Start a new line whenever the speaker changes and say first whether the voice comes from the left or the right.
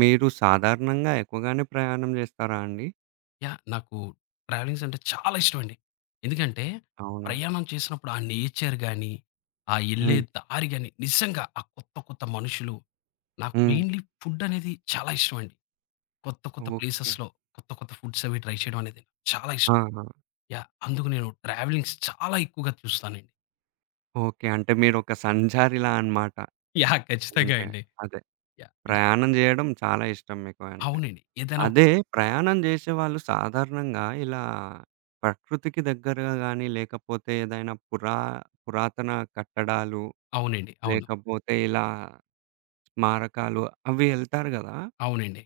right: మీరు సాధారణంగా ఎక్కువగానే ప్రయాణం జేస్తారా అండి?
left: యాహ్! నాకు ట్రావెలింగ్స్ అంటే చాలా ఇష్టమండి. ఎందుకంటే,
right: అవునా?
left: ప్రయాణం చేసినప్పుడు ఆ నేచర్ గాని, ఆ యెళ్ళే
right: హ్మ్.
left: దారి గాని, నిజంగా ఆ కొత్త, కొత్త మనుషులు, నాకు
right: హ్మ్.
left: మెయిన్‌లీ ఫుడ్ అనేది చాలా ఇష్టమండి. కొత్త, కొత్త
right: ఓకే.
left: ప్లేసెస్‌లో కొత్త, కొత్త ఫుడ్స్ అవి ట్రై చేయడం అనేది నాకు చాలా ఇష్టం.
right: ఆహా!
left: యాహ్! అందుకు నేను ట్రావెలింగ్స్ చాలా ఎక్కువగా చూస్తానండి.
right: ఓకే, అంటే మీరొక సంచారిలా అన్నమాట.
left: యాహ్! ఖచ్చితంగా
right: అంటే
left: అండి.
right: అదే,
left: యాహ్! ఇంట్లో
right: ప్రయాణం జేయడం చాలా ఇష్టం మీకు అంటే.
left: అవునండి. ఏదైనా ఒక
right: అదే, ప్రయాణం జేసేవాళ్ళు సాధారణంగా ఇలా ప్రకృతికి దగ్గరగా గాని, లేకపోతే ఏదైనా పురాతన కట్టడాలు,
left: అవునండి. అవును.
right: లేకపోతే ఇలా స్మారకాలు అవి ఎళ్తారు గదా!
left: అవునండి.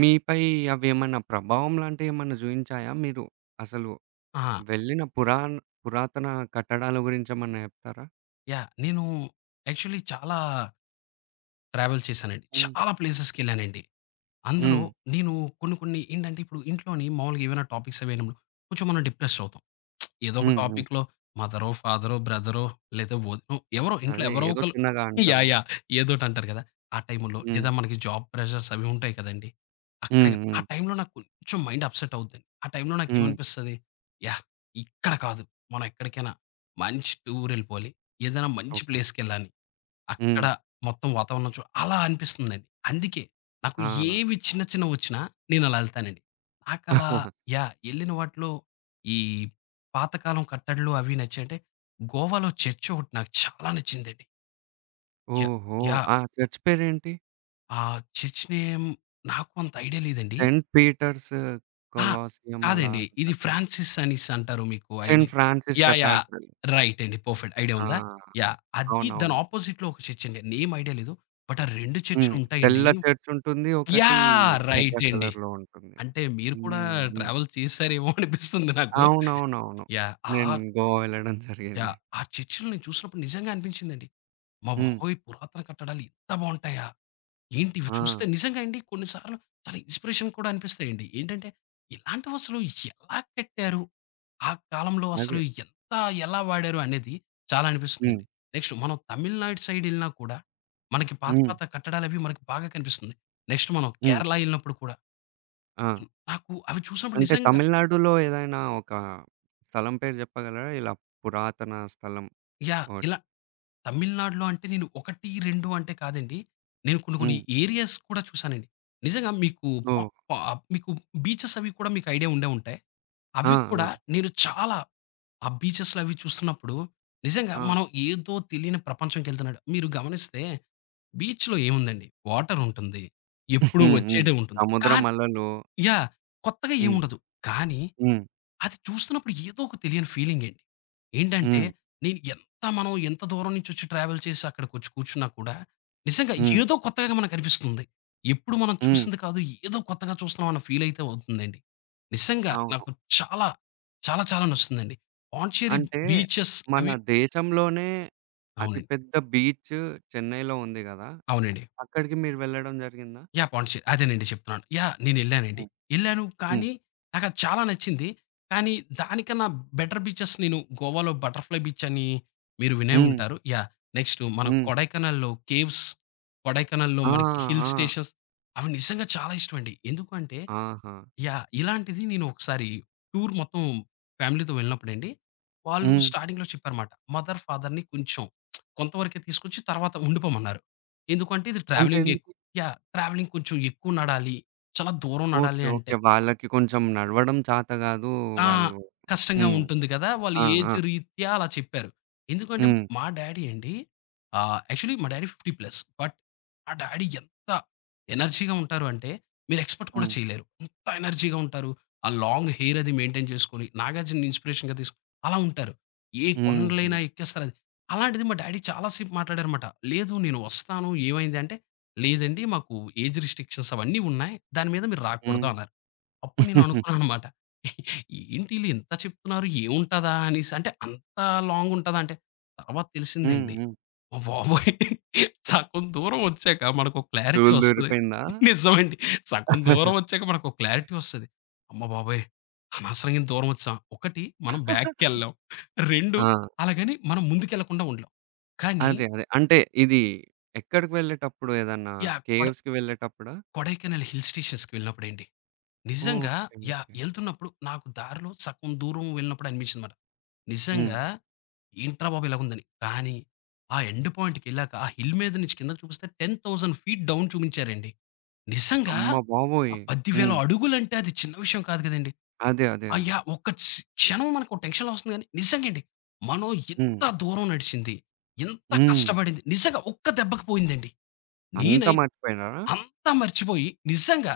right: మీపై అవేమన్నా ప్రభావం లాంటియేమన్నా జూయించాయా? మీరు అసలు
left: ఆ!
right: వెళ్ళిన పురాతన కట్టడాల గురించేమన్నా జెప్తారా?
left: యాహ్! నేను యాక్చువల్లీ చాలా ట్రావెల్ చేశానండి.
right: హ్మ్.
left: చాలా ప్లేసెస్‌కెళ్ళానండి. అందులో
right: హ్మ్.
left: నేను కొన్ని కొన్ని ఏంటంటే ఇప్పుడు ఇంట్లోని మామూలుగా ఏవైనా టాపిక్స్ అవి అయినప్పుడు కొంచెం మనం డిప్రెస్డ్ అవుతాం. ఏదో ఒక
right: హ్మ్. హ్మ్.
left: టాపిక్‌లో మదరో, ఫాదరో, బ్రదరో లేదా వదినో ఎవరో ఇంట్లో
right: అదే,
left: ఎవరో
right: ఏదో
left: ఒకళ్ళు
right: చిన్నగా
left: యాహ్!
right: అంటారు.
left: యాహ్! ఏదోటి అంటారు కదా! ఆ టైములో
right: హ్మ్.
left: లేదా మనకి జాబ్ ప్రెషర్స్ అవి ఉంటాయి కదండీ! అక్కడ
right: హ్మ్. హ్మ్.
left: ఆ టైంలో నాకు కొంచెం మైండ్ అప్సెట్ అవుద్దండి. ఆ టైంలో
right: హ్మ్.
left: నాకేమనిపిస్తది యాహ్! ఇక్కడ కాదు. మనం ఎక్కడికైనా మంచి టూర్ వెళ్ళిపోవాలి. ఏదైనా మంచి
right: ఓకే.
left: ప్లేస్‌కెళ్ళాలి.
right: హ్మ్.
left: అక్కడ మొత్తం వాతావరణం చూ అలా అనిపిస్తుందండి. అందుకే నాకు
right: ఆ!
left: ఏవి చిన్న చిన్నవొచ్చినా నేనలా ఎళ్తానండి. నాకలా యాహ్! ఎళ్ళిన వాటిలో ఈ పాతకాలం కట్టడలు అవి నచ్చాయంటే, గోవాలో చర్చ్ ఒకటి నాకు చాలా నచ్చిందండి. యాహ్!
right: ఓహో!
left: యాహ్!
right: ఆ చర్చ్ పేరేంటి?
left: ఆ చర్చ్ నేమ్ నాకు అంత ఐడియా లేదండి.
right: సెయింట్ పీటర్స్
left: ఆ!
right: కొలాసియం అలా
left: కాదండి. ఇది
right: ఉంటది.
left: ఫ్రాన్సిస్ అనేసి అంటారు మీకు
right: saint
left: idea
right: Francis
left: yeah! Yeah!
right: Cathedral.
left: Right అండి. పర్ఫెక్ట్. ఐడియా
right: ఆ!
left: ఉందా? యాహ్! అది దాని
right: అవునవును.
left: అపోజిట్‌లో ఒక చర్చ్ అండి. నేమ్ ఐడియా లేదు. బట్ ఆ 2
right: హ్మ్.
left: చర్చులుంటాయండి.
right: తెల్ల చర్చ్ ఉంటుంది, ఒకటి
left: యాహ్!
right: ఎర్ర
left: రైట్ అండి.
right: కలర్‌లో ఉంటుంది.
left: అంటే మీరు కూడా
right: హ్మ్. హ్మ్.
left: ట్రావెల్ చేసారేమో అనిపిస్తుంది నాకు.
right: అవునవునవును.
left: యాహ్!
right: నేను గోవా వెళ్ళడం జరిగింది.
left: యాహ్! ఆ చర్చిలు నేను చూసినప్పుడు నిజంగా అనిపించిందండి. మా
right: హ్మ్.
left: బాబోయ్! పురాతన కట్టడాలు ఇంత బావుంటాయా? ఏంటి ఇవి
right: ఆ!
left: చూస్తే నిజంగా అండి కొన్ని సార్లు చాలా ఇన్‌స్పిరేషన్ కూడా అనిపిస్తాయండి. ఏంటంటే ఇలాంటివసలు ఎలా కట్టారు? ఆ కాలంలో
right: అదే.
left: అసలు ఎంత ఎలా వాడారు అనేది చాలా
right: హ్మ్.
left: అనిపిస్తుందండి. నెక్స్ట్ మనం తమిళనాడు సైడ్ ఎళ్ళినా కూడా మనకి పాత
right: హ్మ్.
left: పాత కట్టడాలవి మనకి బాగా కనిపిస్తుంది. నెక్స్ట్ మనం
right: హ్మ్.
left: కేరళ ఎళ్ళినప్పుడు కూడా
right: ఆ!
left: హ్మ్. నాకు అవి చూసినప్పుడు
right: అంటే
left: నిజంగా
right: తమిళనాడులో ఏదైనా ఒక స్థలం పేరు జెప్పగలరా? ఇలా పురాతన స్థలం
left: యాహ్!
right: ఒకటి.
left: ఇలా తమిళనాడులో అంటే నేను 1, 2 అంటే కాదండి. నేను కొన్ని కొన్ని
right: హ్మ్.
left: ఏరియాస్ కూడా చూసానండి. నిజంగా మీకు పా
right: ఓహ్!
left: పా మీకు బీచెస్ అవి కూడా మీకు ఐడియా ఉండే ఉంటాయి.
right: ఆ!
left: అవి
right: ఆ!
left: కూడా నేను చాలా ఆ బీచెస్‌లు అవి చూస్తున్నప్పుడు నిజంగా
right: ఆ!
left: మనం ఏదో తెలియని ప్రపంచంకెళ్తున్నట్టు. మీరు గమనిస్తే బీచ్‌లో ఏముందండి? వాటర్ ఉంటుంది. ఎప్పుడూ
right: హ్మ్. హ్మ్.
left: వచ్చేదే ఉంటుంది.
right: సముద్రం
left: కానీ
right: అలలు.
left: యాహ్! కొత్తగా
right: హ్మ్.
left: ఏముండదు. కానీ
right: హ్మ్.
left: అది చూస్తున్నప్పుడు ఏదో ఒక తెలియని ఫీలింగండి. ఏంటంటే,
right: హ్మ్.
left: నేను ఎంత మనం ఎంత దూరం నుంచొచ్చి ట్రావెల్ చేసి అక్కడికొచ్చి కూర్చున్నా కూడా, నిజంగా
right: హ్మ్.
left: ఏదో కొత్తగా మనకనిపిస్తుంది. ఎప్పుడు మనం
right: హ్మ్.
left: చూసింది కాదు, ఏదో కొత్తగా చూస్తున్నాం అన్న ఫీలయితే అవుతుందండి. నిజంగా
right: అవును.
left: నాకు చాలా, చాలా నచ్చుతుందండి. పాండిచ్చేరి
right: అంటే
left: బీచెస్
right: మన
left: అవి
right: దేశంలోనే అతి
left: అవునండి.
right: పెద్ద బీచ్ చెన్నైలో ఉంది గదా!
left: అవునండి.
right: అక్కడికి మీరు వెళ్ళడం జరిగిందా?
left: యాహ్! పాండిచ్చేరి. అదేనండి చెప్తున్నాను. యాహ్! నేనెళ్ళానండి.
right: హ్మ్.
left: ఎళ్ళాను
right: హ్మ్.
left: కానీ, నాకది చాలా నచ్చింది. కానీ, దానికన్నా బెటర్ బీచెస్ నేను గోవాలో బటర్‌ఫ్లై బీచ్ అని మీరు వినే
right: హ్మ్.
left: ఉంటారు. యాహ్! నెక్స్ట్ మన
right: హ్మ్.
left: కొడైకెనాల్‌లో కేవ్స్, కొడైకెనాల్‌లో
right: ఆ!
left: మనకి హిల్
right: ఆ!
left: స్టేషన్స్ అవి నిజంగా చాలా ఇష్టమండి. ఎందుకు అంటే
right: ఆహా!
left: యాహ్! ఇలాంటిది నేను ఒకసారి టూర్ మొత్తం ఫ్యామిలీతో వెళ్ళినప్పుడండి, వాళ్ళు
right: హ్మ్.
left: స్టార్టింగ్‌లో చెప్పారమాట. మదర్, ఫాదర్‌ని కొంచెం కొంతవరకే తీసుకొచ్చి తర్వాత ఉండిపోమన్నారు. ఎందుకంటే ఇది
right: అంటే
left: ట్రావెలింగ్ ఎక్
right: ఎందుకు?
left: యాహ్! ట్రావెలింగ్ కొంచెం ఎక్కువ నడాలి. చాలా దూరం
right: ఓకే,
left: నడాలి
right: ఓకే,
left: అంటే
right: వాళ్ళకి కొంచెం నడవడం చాత గాదు.
left: ఆ!
right: వాళ్ళు
left: కష్టంగా
right: హ్మ్.
left: ఉంటుంది కదా! వాళ్ళు
right: ఆ! ఆ!
left: ఏజ్ రీత్యా అలా చెప్పారు. ఎందుకంటే
right: హ్మ్.
left: మా డ్యాడీ అండి యాక్చువల్లీ మా డ్యాడీ 50 ప్లస్. బట్ మా డ్యాడీ ఎంత ఎనర్జీగా ఉంటారు అంటే మీరు ఎక్స్‌పెక్ట్ కూడా
right: హ్మ్.
left: చేయలేరు. అంత ఎనర్జీగా ఉంటారు. ఆ లాంగ్ హెయిర్ అది మెయింటైన్ చేసుకొని 'నాగార్జునని' ఇన్‌స్పిరేషన్‌గా తీసుకొని అలా ఉంటారు. ఏ
right: హుహు.
left: కొండలైనా ఎక్కేస్తారు అది. అలాంటిది మా డ్యాడీ చాలా సేపు మాట్లాడారన్నమాట. "లేదు నేను వస్తాను. ఏమైంది?" అంటే, "లేదండి మాకు ఏజ్ రిస్ట్రిక్షన్స్ అవన్నీ ఉన్నాయి. దాని మీద మీరు
right: హ్మ్.
left: రాకూడదు" అన్నారు. అప్పుడు నేను అనుకున్నాననమాట. ఏంటి ఈళ్ళు ఇంత చెప్తున్నారు ఏముంటదా అనేసి. అంటే అంత లాంగ్ ఉంటదా అంటే, తర్వాత
right: హ్మ్.
left: తెలిసిందండి.
right: హ్మ్.
left: అమ్మ బాబోయ్! సగం దూరం వచ్చాక మనకో క్లారిటీ
right: ధూళి
left: వస్తది.
right: దులిపిందా?
left: నిజమండి. సగం దూరం వచ్చాక మనకో క్లారిటీ వస్తది. అమ్మ బాబోయ్! అనవసరంగా ఇంత దూరం వచ్చాం. ఒకటి మనం బ్యాక్‌కెళ్ళాం. 2
right: ఆ!
left: అలాగని మనం ముందుకెళ్ళకుండా ఉండలేం. కానీ
right: అదే, అదే, అంటే ఇది ఎక్కడికి వెళ్ళేటప్పుడు ఏదన్నా
left: యాహ్!
right: కేవ్స్‌కి వెళ్ళేటప్పుడా?
left: కొడైకెనాల్ హిల్ స్టేషన్స్‌కి వెళ్ళినప్పుడండి, నిజంగా
right: ఓకే,
left: యాహ్!
right: ఓకే.
left: ఎళ్తున్నప్పుడు నాకు దారిలో సగం దూరం వెళ్ళినప్పుడు అనిపించిందనమాట.
right: హ్మ్.
left: నిజంగా ఏంట్రా బాబు! ఇలాగుందని. కానీ ఆ ఎండ్ పాయింట్‌కెళ్ళాక ఆ హిల్ మీద నుంచి కిందకి చూపిస్తే 10,000 ఫీట్ డౌన్ చూపించారండి. నిజంగా
right: అమ్మ
left: ఆ
right: బాబోయ్!
left: 10,000
right: హ్మ్.
left: అడుగులంటే అది చిన్న విషయం కాదు కదండీ!
right: అదే, అదే,
left: ఆ
right: అదే.
left: యాహ్! ఒక్క క్ష క్షణం మనకు టెన్షన్‌లో వస్తుంది గానీ నిజంగండి. మనం
right: హ్మ్.
left: ఇంత దూరం నడిచింది, ఇంత
right: హ్మ్.
left: కష్టపడింది నిజంగా ఒక్క దెబ్బకి పోయిందండి.
right: అంతా
left: నేనైతే
right: మర్చిపోయినారా?
left: అంతా మర్చిపోయి నిజంగా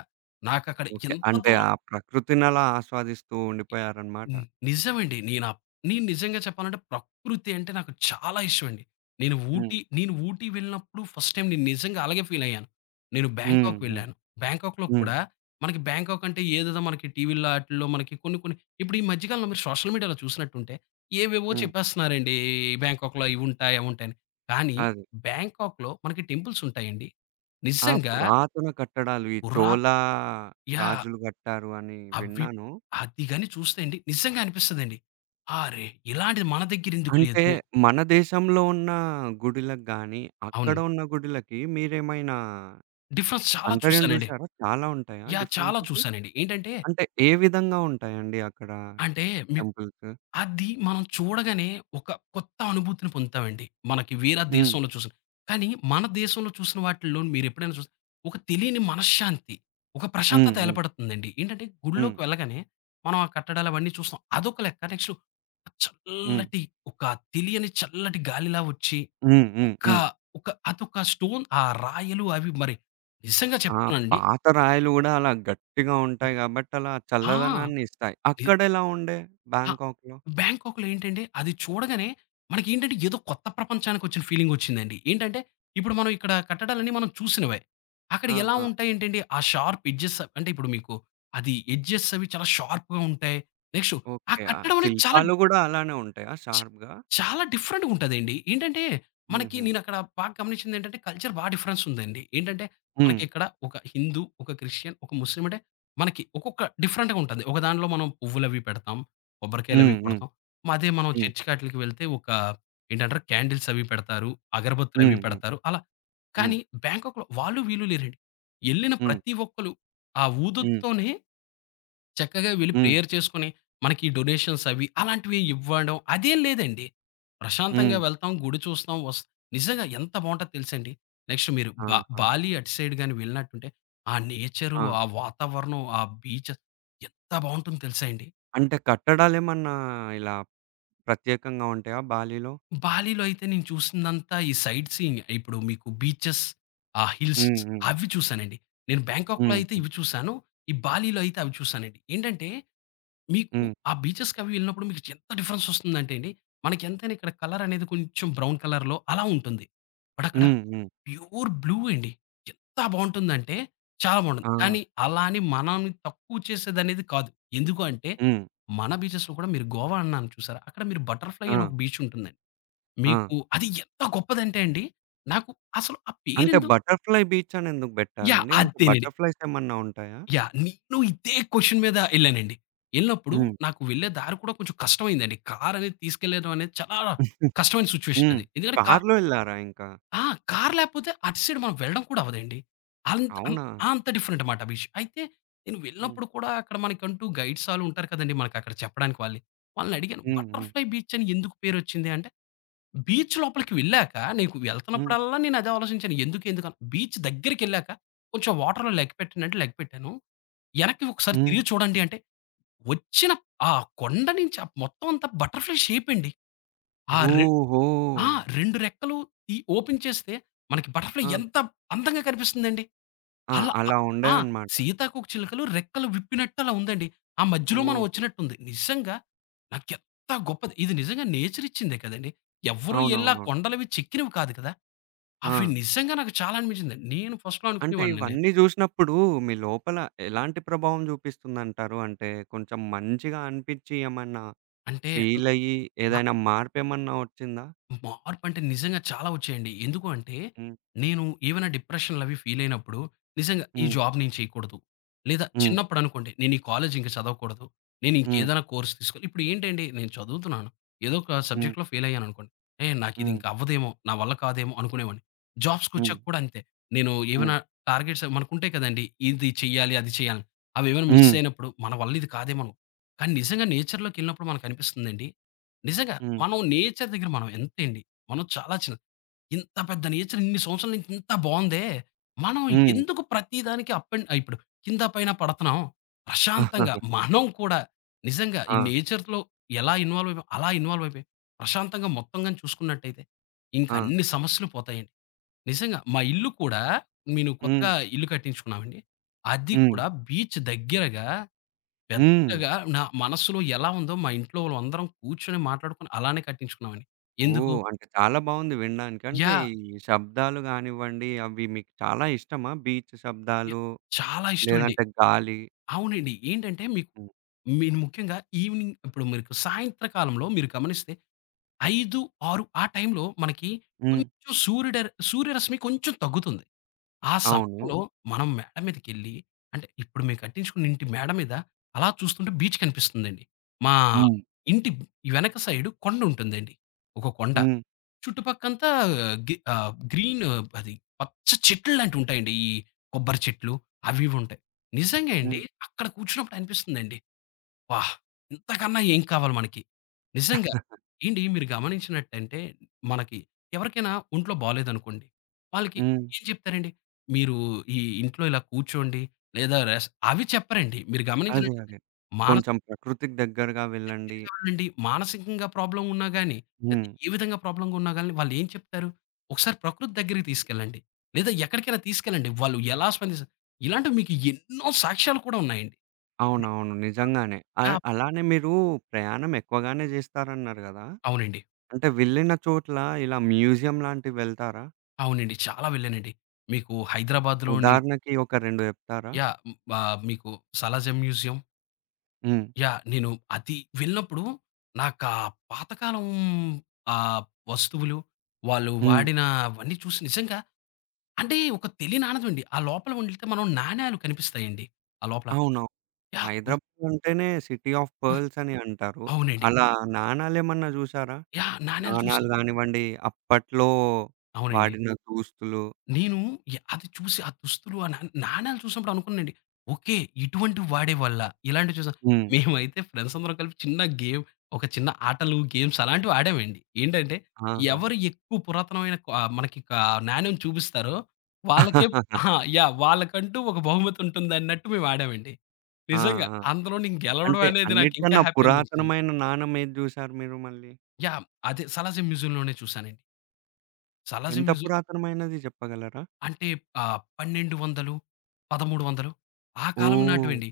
left: నాకక్కడ
right: ఓకే,
left: ఎంత
right: అంటే
left: దూరం
right: ఆ ప్రకృతినలా ఆస్వాదిస్తూ
left: ని
right: ఉండిపోయారన్నమాట.
left: ని- నిజమండి. నేను నిజంగా చెప్పాలంటే ప్రకృతి అంటే నాకు చాలా ఇష్టమండి.
right: హ్మ్.
left: నేను ఊటీ వెళ్ళినప్పుడు ఫస్ట్ టైమ్ నేను నిజంగా అలాగే ఫీల్ అయ్యాను. నేను
right: హ్మ్.
left: బ్యాంకాక్
right: హ్మ్.
left: వెళ్ళాను. బ్యాంకాక్‌లో
right: హ్మ్.
left: కూడా మనకి బ్యాంకాక్ అంటే ఏదేదో మనకి టీవీల్లో ఆటిల్లో మనకి కొన్ని కొన్ని ఇప్పుడు ఈ మధ్య కాలంలో మీరు సోషల్ మీడియాలో చూసినట్టుంటే ఏవేవో
right: హ్మ్.
left: చెప్పేస్తున్నారండి. బ్యాంకాక్‌లో ఇవుంటాయి, అవుంటాయని. కానీ
right: అది.
left: బ్యాంకాక్‌లో మనకి టెంపుల్స్ ఉంటాయండి.
right: ఆ!
left: నిజంగా
right: పురాతన కట్టడాలు. ఈ
left: పురా
right: చోళా
left: యాహ్!
right: రాజులు కట్టారు అని
left: అవి
right: విన్నాను.
left: అది గాని చూస్తే అండి నిజంగా అనిపిస్తదండి. "అరే! ఇలాంటిది మన దగ్గరెందుకు
right: అంటే
left: లేదు?"
right: మన దేశంలో ఉన్న గుడిలకు గాని, అక్కడ
left: అవునండి.
right: ఉన్న గుడిలకి మీరేమైనా
left: డిఫరెన్స్ చాలా
right: అంతర్యం
left: చూసానండి.
right: చూసారా? చాలా ఉంటాయా
left: యాహ్! చాలా
right: డిఫరెన్సెస్?
left: చూసానండి. ఏంటంటే,
right: అంటే ఏ విధంగా ఉంటాయండి అక్కడ
left: అంటే మీకు
right: టెంపుల్స్?
left: అది మనం చూడగానే ఒక కొత్త అనుభూతిని పొందుతామండి. మనకి వేరే
right: హ్మ్.
left: దేశంలో చూసిన. కానీ మన దేశంలో చూసిన వాటిల్లో మీరెప్పుడైనా చూస్తే ఒక తెలియని మనశ్శాంతి, ఒక
right: హ్మ్.
left: ప్రశాంతత
right: హ్మ్.
left: ఏర్పడుతుందండి. ఏంటంటే
right: హ్మ్.
left: గుడిలోకి వెళ్ళగానే మనం ఆ కట్టడాలు అవన్నీ చూస్తాం. అదొక లెక్క. నెక్స్ట్
right: హ్మ్.
left: చల్లటి ఒక తెలియని చల్లటి గాలిలా వచ్చి
right: హ్మ్. హ్మ్.
left: ఒక్క
right: హ్మ్.
left: ఒక అదొక స్టోన్ ఆ రాయలు అవి మరి నిజంగా
right: ఆ!
left: చెప్తున్నానండి.
right: పాత రాయిలు గూడా అలా గట్టిగా ఉంటాయి గాబట్టి, అలా
left: ఆ!
right: చల్లదనాన్ని ఇస్తాయి.
left: ని
right: అక్కడెలా ఉండే
left: ఆ!
right: బ్యాంకాక్‌లో?
left: బ్యాంకాక్‌లో ఏంటంటే అది చూడగానే మనకేంటంటే ఏదో కొత్త ప్రపంచానికొచ్చిన ఫీలింగొచ్చిందండి. ఏంటంటే ఇప్పుడు మనం ఇక్కడ కట్టడాలన్నీ మనం చూసినవే. అక్కడ
right: ఆ!
left: ఎలా
right: ఆ!
left: ఉంటాయేంటండి ఆ షార్ప్ ఎడ్జెస్ అంటే ఇప్పుడు మీకు అది ఎడ్జెస్ అవి చాలా షార్ప్‌గా ఉంటాయి. నెక్స్ట్ ఆ
right: ఓకే, ఆ
left: కట్టడం అనేది చాలా
right: శిల్పాలు గూడా అలానే ఉంటాయా
left: చ
right: షార్ప్‌గా?
left: చాలా డిఫరెంట్‌గా ఉంటదండి. ఏంటంటే, మనకి
right: హుహు.
left: నేనక్కడ బాగా గమనించిందేంటంటే, కల్చర్ బా డిఫరెన్స్ ఉందండి. ఏంటంటే,
right: హ్మ్.
left: మనకిక్కడ ఒక హిందూ, ఒక క్రిస్టియన్, ఒక ముస్లిం అంటే, మనకి ఒక్కొక్క డిఫరెంట్‌గా ఉంటది. ఒక దాంట్లో మనం పువ్వులవి పెడతాం, కొబ్బరికాయలవి
right: హ్మ్. హ్మ్.
left: కొడతాం. అదే మనం
right: హ్మ్.
left: చర్చికి ఆటిలకి వెళ్తే ఒక ఏంటంటారు క్యాండిల్స్ అవి పెడతారు, అగరబత్తులవి
right: హ్మ్. హ్మ్.
left: పెడతారు అలా.
right: హ్మ్.
left: కానీ బ్యాంకాక్‌లో వాళ్ళు వీళ్ళు లేరండి. ఎళ్ళిన
right: హ్మ్.
left: ప్రతి ఒక్కళ్ళు ఆ
right: హ్మ్.
left: ఊదొత్తుతోనే చక్కగా వెళ్లి
right: హ్మ్.
left: ప్రేయర్ చేసుకొని, మనకి ఈ డొనేషన్స్ అవి అలాంటివి ఇవ్వడం అదేం లేదండి. ప్రశాంతంగా
right: హ్మ్.
left: వెళ్తాం, గుడి చూస్తాం, వస్ నిజంగా ఎంత బావుంటదో తెలుసండి. నెక్స్ట్ మీరు
right: ఆహా!
left: బాలి అటు సైడ్ గాని వెళ్ళినట్టుంటే, ఆ నేచరు,
right: ఆ!
left: ఆ వాతావరణం, ఆ బీచెస్ ఎంత బావుంటుందో తెలుసా అండి.
right: అంటే కట్టడాలేమన్నా ఇలా ప్రత్యేకంగా ఉంటాయా బాలీలో?
left: బాలీలో అయితే నేను చూసిందంతా ఈ సైట్ సీయింగ్. ఇప్పుడు మీకు బీచెస్, ఆ హిల్స్
right: హ్మ్. హ్మ్.
left: అవి చూసానండి. నేను బ్యాంకాక్‌లో అయితే
right: హ్మ్.
left: ఇవి చూసాను. ఈ బాలీలో అయితే అవి చూసానండి. ఏంటంటే మీకు
right: హ్మ్.
left: ఆ బీచెస్‌కవి వెళ్ళినప్పుడు మీకు ఎంత డిఫరెన్స్ వస్తుందంటే అండి, మనకెంతైనా ఇక్కడ కలర్ అనేది కొంచెం బ్రౌన్ కలర్‌లో అలా ఉంటుంది. బట్ అక్కడ
right: హ్మ్. హ్మ్.
left: ప్యూర్ బ్లూ అండి. ఎంత బావుంటుందంటే చాలా
right: ఆ!
left: బావుంటుంది. కానీ అలా అని మనల్ని తక్కువ చేసేదనేది కాదు. ఎందుకు అంటే,
right: హ్మ్.
left: మన బీచెస్‌లో కూడా మీరు గోవా అన్నాను చూసారా? అక్కడ మీరు బటర్‌ఫ్లై
right: ఆ!
left: అని ఒక బీచ్ ఉంటుందండి.
right: ఆ!
left: మీకు అది ఎంత గొప్పదంటే అండి, నాకు అసలు ఆ
right: అంటే
left: పేరెందు
right: బటర్‌ఫ్లై బీచ్ అని ఎందుకు
left: యాహ్!
right: బెట్టారండి? అంటే
left: అదేనండి.
right: బటర్‌ఫ్లైస్ ఏమన్నా ఉంటాయా?
left: యాహ్! నేను ఇదే క్వెషన్ మీద ఎళ్ళానండి. ఎళ్ళినప్పుడు
right: హ్మ్.
left: నాకు వెళ్ళే దారి కూడా కొంచెం కష్టమైందండి. కార్ అనేది తీసుకెళ్ళడం అనేది చాలా కష్టమైన సిట్యుయేషన్
right: హ్మ్.
left: అది. ఎందుకంటే కా
right: కార్‌లో ఎళ్లారా ఇంకా?
left: ఆ! కార్ లేకపోతే అటు సైడ్ మనం వెళ్ళడం కూడా అవ్వదండి. అంత అం
right: అవునా?
left: అంత డిఫరెంట్ మాట ఆ విషయం. అయితే నేను
right: హ్మ్.
left: వెళ్ళినప్పుడు కూడా అక్కడ మనకంటూ గైడ్స్ ఆళ్ళు ఉంటారు కదండీ! మనకక్కడ చెప్పడానికి వాళ్ళని. వాళ్ళని అడిగాను
right: హ్మ్. హ్మ్.
left: బటర్‌ఫ్లై బీచ్ అని ఎందుకు పేరొచ్చింది అంటే, బీచ్ లోపలికి వెళ్ళాక నీకు
right: హ్మ్.
left: వెళ్తున్నప్పుడల్లా నేను అదే ఆలోచించాను. ఎందుకని బీచ్ దగ్గరికెళ్ళాక కొంచెం వాటర్‌లో లెగ్ పెట్టండి అంటే లెగ్ పెట్టాను. ఎనక్కి ఒకసారి
right: హ్మ్.
left: తిరిగి చూడండి అంటే, వచ్చిన ఆ కొండ నుంచి ఆ మొత్తం అంతా బటర్‌ఫ్లై షేప్ అండి. ఆ రె
right: ఓహో!
left: ఆ! 2 రెక్కలు ఈ ఓపెన్ చేస్తే మనకి బటర్‌ఫ్లై
right: ఆ!
left: ఎంత అందంగా కనిపిస్తుందండి.
right: ఆ!
left: అలా అ
right: అలా
left: ఆ!
right: ఉండేదనమాట.
left: సీతాకోక చిలుకలు రెక్కలు విప్పినట్టు అలా ఉందండి. ఆ మధ్యలో
right: ఓహో!
left: మనం వచ్చినట్టుంది. నిజంగా నాకెంత గొప్పది. ఇది నిజంగా నేచర్ ఇచ్చిందే కదండీ. ఎవ్వరు ఎళ్ళి ఆ
right: అవునవునవును.
left: కొండలవి చెక్కినవి కాదు కదా! అవి
right: ఆ!
left: నిజంగా నాకు చాలా అనిపించింది. నేను ఫస్ట్‌లో
right: అంటే
left: అనుకునేవాడినండి.
right: ఇవన్నీ హ్మ్ జూసినప్పుడు మీ లోపల ఎలాంటి ప్రభావం జూపిస్తుందంటారు? అంటే కొంచెం మంచిగా అనిపిచ్చి ఏమన్నా
left: అంటే న
right: ఫీలయ్యి
left: నా
right: ఏదైనా మార్పేమన్నా ఒచ్చిందా?
left: మార్పంటే నిజంగా చాలా వచ్చాయండి. ఎందుకు అంటే,
right: హ్మ్.
left: నేను ఏవైనా డిప్రెషన్‌లవి ఫీలయినప్పుడు నిజంగా ఈ
right: హ్మ్.
left: జాబ్ నేను చేయకూడదు. లేదా
right: హ్మ్.
left: చిన్నప్పుడనుకోండి నేను ఈ కాలేజ్ ఇంక చదవకూడదు. నేను
right: హ్మ్.
left: ఇంకేదైనా కోర్స్ తీసుకోవాలి. ఇప్పుడు ఏంటండి నేను చదువుతున్నాను. ఏదో ఒక
right: హ్మ్.
left: సబ్జెక్ట్‌లో ఫెయిలయ్యాననుకోండి. ఏహ్! నాకిది
right: హ్మ్.
left: ఇంక అవ్వదేమో, నా వల్ల కాదేమో అనుకునేవాడిని.
right: హ్మ్.
left: జాబ్స్‌కొచ్చాక కూడా అంతే. నేను
right: హ్మ్.
left: ఏవైనా టార్గెట్స్ మనకుంటాయి కదండీ! ఇది చెయ్యాలి, అది చేయాలని. అవేవైనా మిస్
right: హ్మ్.
left: అయినప్పుడు మన వల్ల ఇది కాదేమో. అనుకో. కానీ నిజంగా నేచర్‌లోకెళ్ళినప్పుడు మనకనిపిస్తుందండి. నిజంగా.
right: హ్మ్.
left: మనం నేచర్ దగ్గర మనం ఎంతండి. మనం చాలా చిన్న ఇంత పెద్ద నేచర్ ఇన్ని సంవత్సరాల నుంచి ఇంత బావుందే. మనం
right: హ్మ్.
left: ఎందుకు ప్రతి దానికి అప్ అండ్ ఇప్పుడు కింద పైన పడతన్నాం. ప్రశాంతంగా మనం కూడా నిజంగా ఈ
right: ఆ!
left: నేచర్‌లో ఎలా ఇన్వాల్వ్ అయిపోయాం, అలా ఇన్వాల్వ్ అయిపోయి ప్రశాంతంగా మొత్తం గాని చూసుకున్నట్టయితే ఇంక
right: ఆ!
left: అన్ని సమస్యలు పోతాయండి. నిజంగా మా ఇల్లు కూడా నేను
right: హ్మ్.
left: కొత్తగా ఇల్లు కట్టించుకున్నామండి. అది
right: హ్మ్.
left: కూడా బీచ్ దగ్గరగా
right: హ్మ్.
left: పెద్దగా నా మనసులో ఎలా ఉందో మా ఇంట్లో వాళ్ళందరం కూర్చొని మాట్లాడుకొని అలానే కట్టించుకున్నామండి. ఎందుకు?
right: ఓహ్! అంటే చాలా బావుంది వినడానికి. అంటే
left: యాహ్!
right: ఈ శబ్దాలు గానివ్వండి, అవి మీకు చాలా ఇష్టమా? Beach
left: yeah!
right: శబ్దాలు
left: చాలా ఇష్టమండి.
right: లేదంటే గాలి.
left: అవునండి. ఏంటంటే మీకు
right: హ్మ్.
left: మీరు ముఖ్యంగా ఈవెనింగ్ ఇప్పుడు మీకు సాయంత్రకాలంలో మీరు గమనిస్తే 5, 6 ఆ టైంలో మనకి
right: హ్మ్.
left: కొంచెం సూర్యుడ సూర్యరశ్మి కొంచెం తగ్గుతుంది. ఆ
right: అవును.
left: సమయంలో మనం మేడ మీదకెళ్ళి అంటే ఇప్పుడు మేము కట్టించుకున్న ఇంటి మేడ మీద అలా చూస్తుంటే బీచ్ కనిపిస్తుందండి. మా
right: హ్మ్.
left: ఇంటి వెనక సైడు కొండ ఉంటుందండి. ఒక కొండ.
right: హ్మ్.
left: చుట్టుపక్కంతా గ్రీన్ అది పచ్చ చెట్లులాంటివి ఉంటాయండి. ఈ కొబ్బరి చెట్లు అవి ఇవి ఉంటాయి. నిజంగా అండి
right: హ్మ్.
left: అక్కడ కూర్చున్నప్పుడు అనిపిస్తుందండి. అబ్బా! ఇంతకన్నా ఏం కావాలి మనకి? నిజంగా. ఏండి మీరు గమనించినట్టంటే మనకి ఎవరికైనా ఒంట్లో బాలేదనుకోండి. వాళ్ళకి
right: హ్మ్.
left: ఏం చెప్తారండి? మీరు ఈ ఇంట్లో ఇలా కూర్చోండి లేదా రెస్ అవి చెప్పరండి. మీరు
right: అదే,
left: గమనించినట్టయితే
right: అదే, కొంచెం
left: మానసిక
right: ప్రకృతికి దగ్గరగా
left: మీరు
right: వెళ్ళండి.
left: కావాలండి మానసికంగా ప్రాబ్లమ్ ఉన్నా గాని,
right: హ్మ్.
left: లేతే ఏ విధంగా ప్రాబ్లమ్‌గా ఉన్నా గాని వాళ్ళు ఏం చెప్తారు? ఒకసారి ప్రకృతి దగ్గరికి తీసుకెళ్ళండి. లేదా ఎక్కడికైనా తీసుకెళ్ళండి. వాళ్ళు ఎలా స్పందిస్తారు? ఇలాంటివి మీకు ఎన్నో సాక్ష్యాలు కూడా ఉన్నాయండి.
right: అవునవును, నిజంగానే. అ
left: ఆ!
right: అలానే మీరు ప్రయాణం ఎక్కువగానే జేస్తారన్నారు గదా!
left: అవునండి.
right: అంటే వెళ్ళిన చోట్ల ఇలా మ్యూజియం లాంటివి వెళ్తారా?
left: అవునండి. చాలా వెళ్ళానండి. మీకు హైదరాబాద్‌లోని
right: ఉదాహరణకి ఒక 2 జెప్తారా?
left: యాహ్! మీకు సాలార్జంగ్ మ్యూజియం
right: హ్మ్.
left: యాహ్! నేను అది వెళ్ళినప్పుడు నాకా పాతకాలం ఆహ్, వస్తువులు, వాళ్ళు
right: హ్మ్.
left: వాడినవన్నీ చూసి నిజంగా అంటే ఒక తెలియని ఆనందమండి. ఆ లోపల ఉండితే మనం నాణేలు కనిపిస్తాయండి. ఆ లోపల
right: అవునవును.
left: యాహ్! హ్మ్.
right: హైదరాబాద్ అంటేనే సిటీ ఆఫ్ పర్ల్స్ అని అంటారు.
left: అవునండి.
right: అలా నాణాలేమన్నా చూసారా?
left: యాహ్! నాణేలు
right: నాణాలు
left: చూసాం
right: గానివ్వండి, అప్పట్లో
left: అవునండి.
right: వాడిన దూస్తులు.
left: నేను ఎ అది చూసి ఆ దుస్తులు ఆ నా నాణేలు చూసినప్పుడు అనుకున్నానండి. ఓకే. ఇటువంటివి వాడేవాళ్ళా? ఇలాంటివి చూసా
right: హ్మ్.
left: మేమైతే ఫ్రెండ్స్ అందరం కలిపి చిన్న గేమ్ ఒక చిన్న ఆటలు, గేమ్స్ అలాంటివి ఆడామండి. ఏంటంటే
right: ఆహా!
left: ఎవరు ఎక్కువ పురాతనమైన క మనకి క నాణ్యం చూపిస్తారో వాళ్ళకే ఆ! యాహ్! వాళ్ళకంటూ ఒక బహుమతి ఉంటుందన్నట్టు మేము ఆడామండి.
right: ఆ!
left: నిజంగా
right: ఆ!
left: అందులో నేను గెలవడం
right: అంటే
left: అనేది నాకు ఇంకా
right: అన్నిటికన్నా
left: హ్యాపీ అనిపించింది.
right: పురాతనమైన నాణెం ఏది చూసారు మీరు మళ్ళీ?
left: యాహ్! అదే 'సాలార్జంగ్ మ్యూజియంలోనే' చూసానండి.
right: ఎంత
left: 'సాలార్జంగ్ మ్యూజియం'
right: పురాతనమైనది చెప్పగలరా?
left: అంటే 1200, 1300 ఆ కాలం
right: ఓహ్!
left: నాటివండి.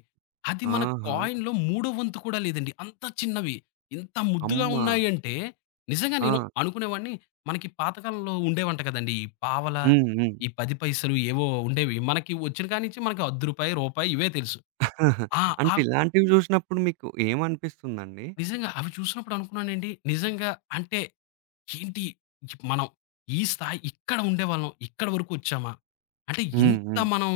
left: అది మన
right: ఆహా!
left: కాయిన్‌లో మూడో వంతు కూడా లేదండి. అంత చిన్నవి. ఇంత ముద్దుగా
right: అమ్మ!
left: ఉన్నాయంటే, నిజంగా నేను
right: ఆ!
left: అనుకునేవాడిని, మనకి పాతకాలంలో ఉండేవంట కదండీ! ఈ పావలా,
right: హ్మ్. హ్మ్.
left: ఈ 10 పైసలు ఏవో ఉండేవి. మనకి వచ్చిన కానించి మనకి రూ. 1, రూ. 1 ఇవే తెలుసు. ఆ! ఆ
right: అంటే ఇలాంటివి చూసినప్పుడు మీకు ఏమనిపిస్తుందండి?
left: నిజంగా అవి చూసినప్పుడు అనుకున్నానండి, నిజంగా అంటే ఏంటి మనం ఈ స్థాయి ఇక్కడ ఉండేవాళ్ళం. ఇక్కడ వరకు వచ్చామా? అంటే
right: హ్మ్.
left: ఇంత
right: హ్మ్.
left: మనం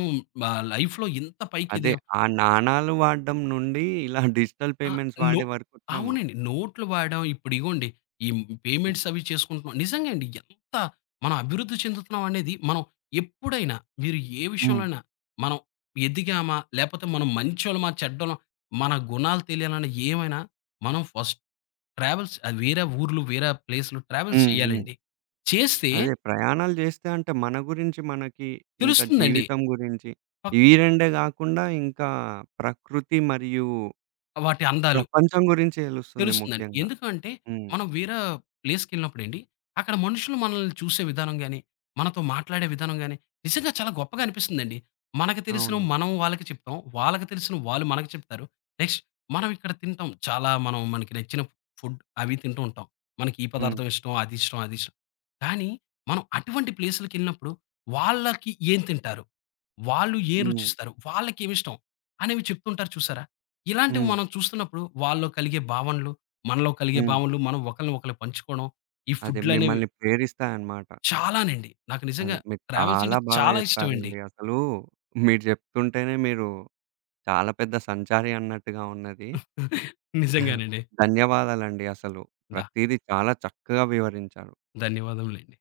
left: లైఫ్‌లో ఇంత పైకి
right: అదే.
left: ఎదిగాం.
right: ఆ నాణాలు వాడడం నుండి ఇలా డిజిటల్
left: ఆ!
right: పేమెంట్స్
left: నో
right: వాడే వరకొచ్చాము.
left: అవునండి. నోట్లు వాడాం. ఇప్పుడు ఇగోండి ఈ
right: హ్మ్.
left: పేమెంట్స్ అవి చేసుకుంటున్నాం. నిజంగా అండి. ఎంత మనం అభివృద్ధి చెందుతున్నాం అనేది మనం ఎప్పుడైనా మీరు ఏ
right: హ్మ్.
left: విషయంలోనైనా మనం ఎదిగామా? లేపోతే మనం మంచోళ్ళమా? చెడ్డోళ్ళమా? మన గుణాలు తెలియాలన్నా ఏమైనా మనం ఫస్ట్ ట్రావెల్స్ వేరే ఊర్లు, వేరే ప్లేస్‌లు ట్రావెల్స్
right: హ్మ్. హ్మ్.
left: చేయాలండి. చేస్తే
right: అదే ప్రయాణాలు జేస్తే అంటే మన గురించి మనకి, ఇంకా
left: తెలుస్తుందండి.
right: జీవితం గురించి
left: పక్
right: ఈ రెండే గాకుండా ఇంకా ప్రకృతి మరియు
left: వాటి అందాలు
right: ప్రపంచం గురించి తెలుస్తుంది
left: తెలుస్తుందండి.
right: ముఖ్యంగా.
left: ఎందుకంటే
right: హ్మ్.
left: మనం వేరే ప్లేస్‌కెళ్ళినప్పుడండి, అక్కడ మనుషులు మనల్ని చూసే విధానం గాని, మనతో మాట్లాడే విధానం గాని, నిజంగా చాలా గొప్పగా అనిపిస్తుందండి. మనకు తెలిసినవి
right: అవునవును.
left: మనం వాళ్ళకి చెప్తాం. వాళ్ళకి తెలిసినవి వాళ్ళు మనకు చెప్తారు. నెక్స్ట్ మనం ఇక్కడ తింటాం. చాలా మనం మనకి నచ్చిన ఫుడ్ అవి తింటూ ఉంటాం. మనకి ఈ
right: హ్మ్.
left: పదార్థం ఇష్టం, అది ఇష్టం, అది ఇష్టం. కానీ మనం అటువంటి ప్లేసులకెళ్ళినప్పుడు వాళ్ళకి ఏం తింటారు? వాళ్ళు ఏం
right: హ్మ్.
left: రుచిస్తారు? వాళ్ళకేమిష్టం? అనేవి చెప్తుంటారు చూసారా? ఇలాంటివి
right: హ్మ్.
left: మనం చూస్తున్నప్పుడు వాళ్ళలో కలిగే భావనలు, మనలో కలిగే
right: హ్మ్.
left: భావనలు, మనం ఒకళ్ళని ఒకళ్ళు పంచుకోవడం, ఈ
right: అదే
left: ఫుడ్‌లనేవి
right: మిమ్మల్ని ప్రేరిస్తాయన్నమాట.
left: చాలానండి. నాకు
right: అదే
left: నిజంగా
right: మీరు
left: ట్రావెల్స్
right: చాలా
left: అంటే
right: బాగా
left: చాలా ఇష్టమండి.
right: జెప్పారండి. అసలు మీరు జెప్తుంటేనే మీరు చాలా పెద్ద సంచారి అన్నట్టుగా ఉన్నది.
left: నిజంగానండి.
right: ధన్యవాదాలండి అసలు.
left: ద
right: ప్రతీదీ చాలా చక్కగా వివరించారు.
left: ధన్యవాదములండి.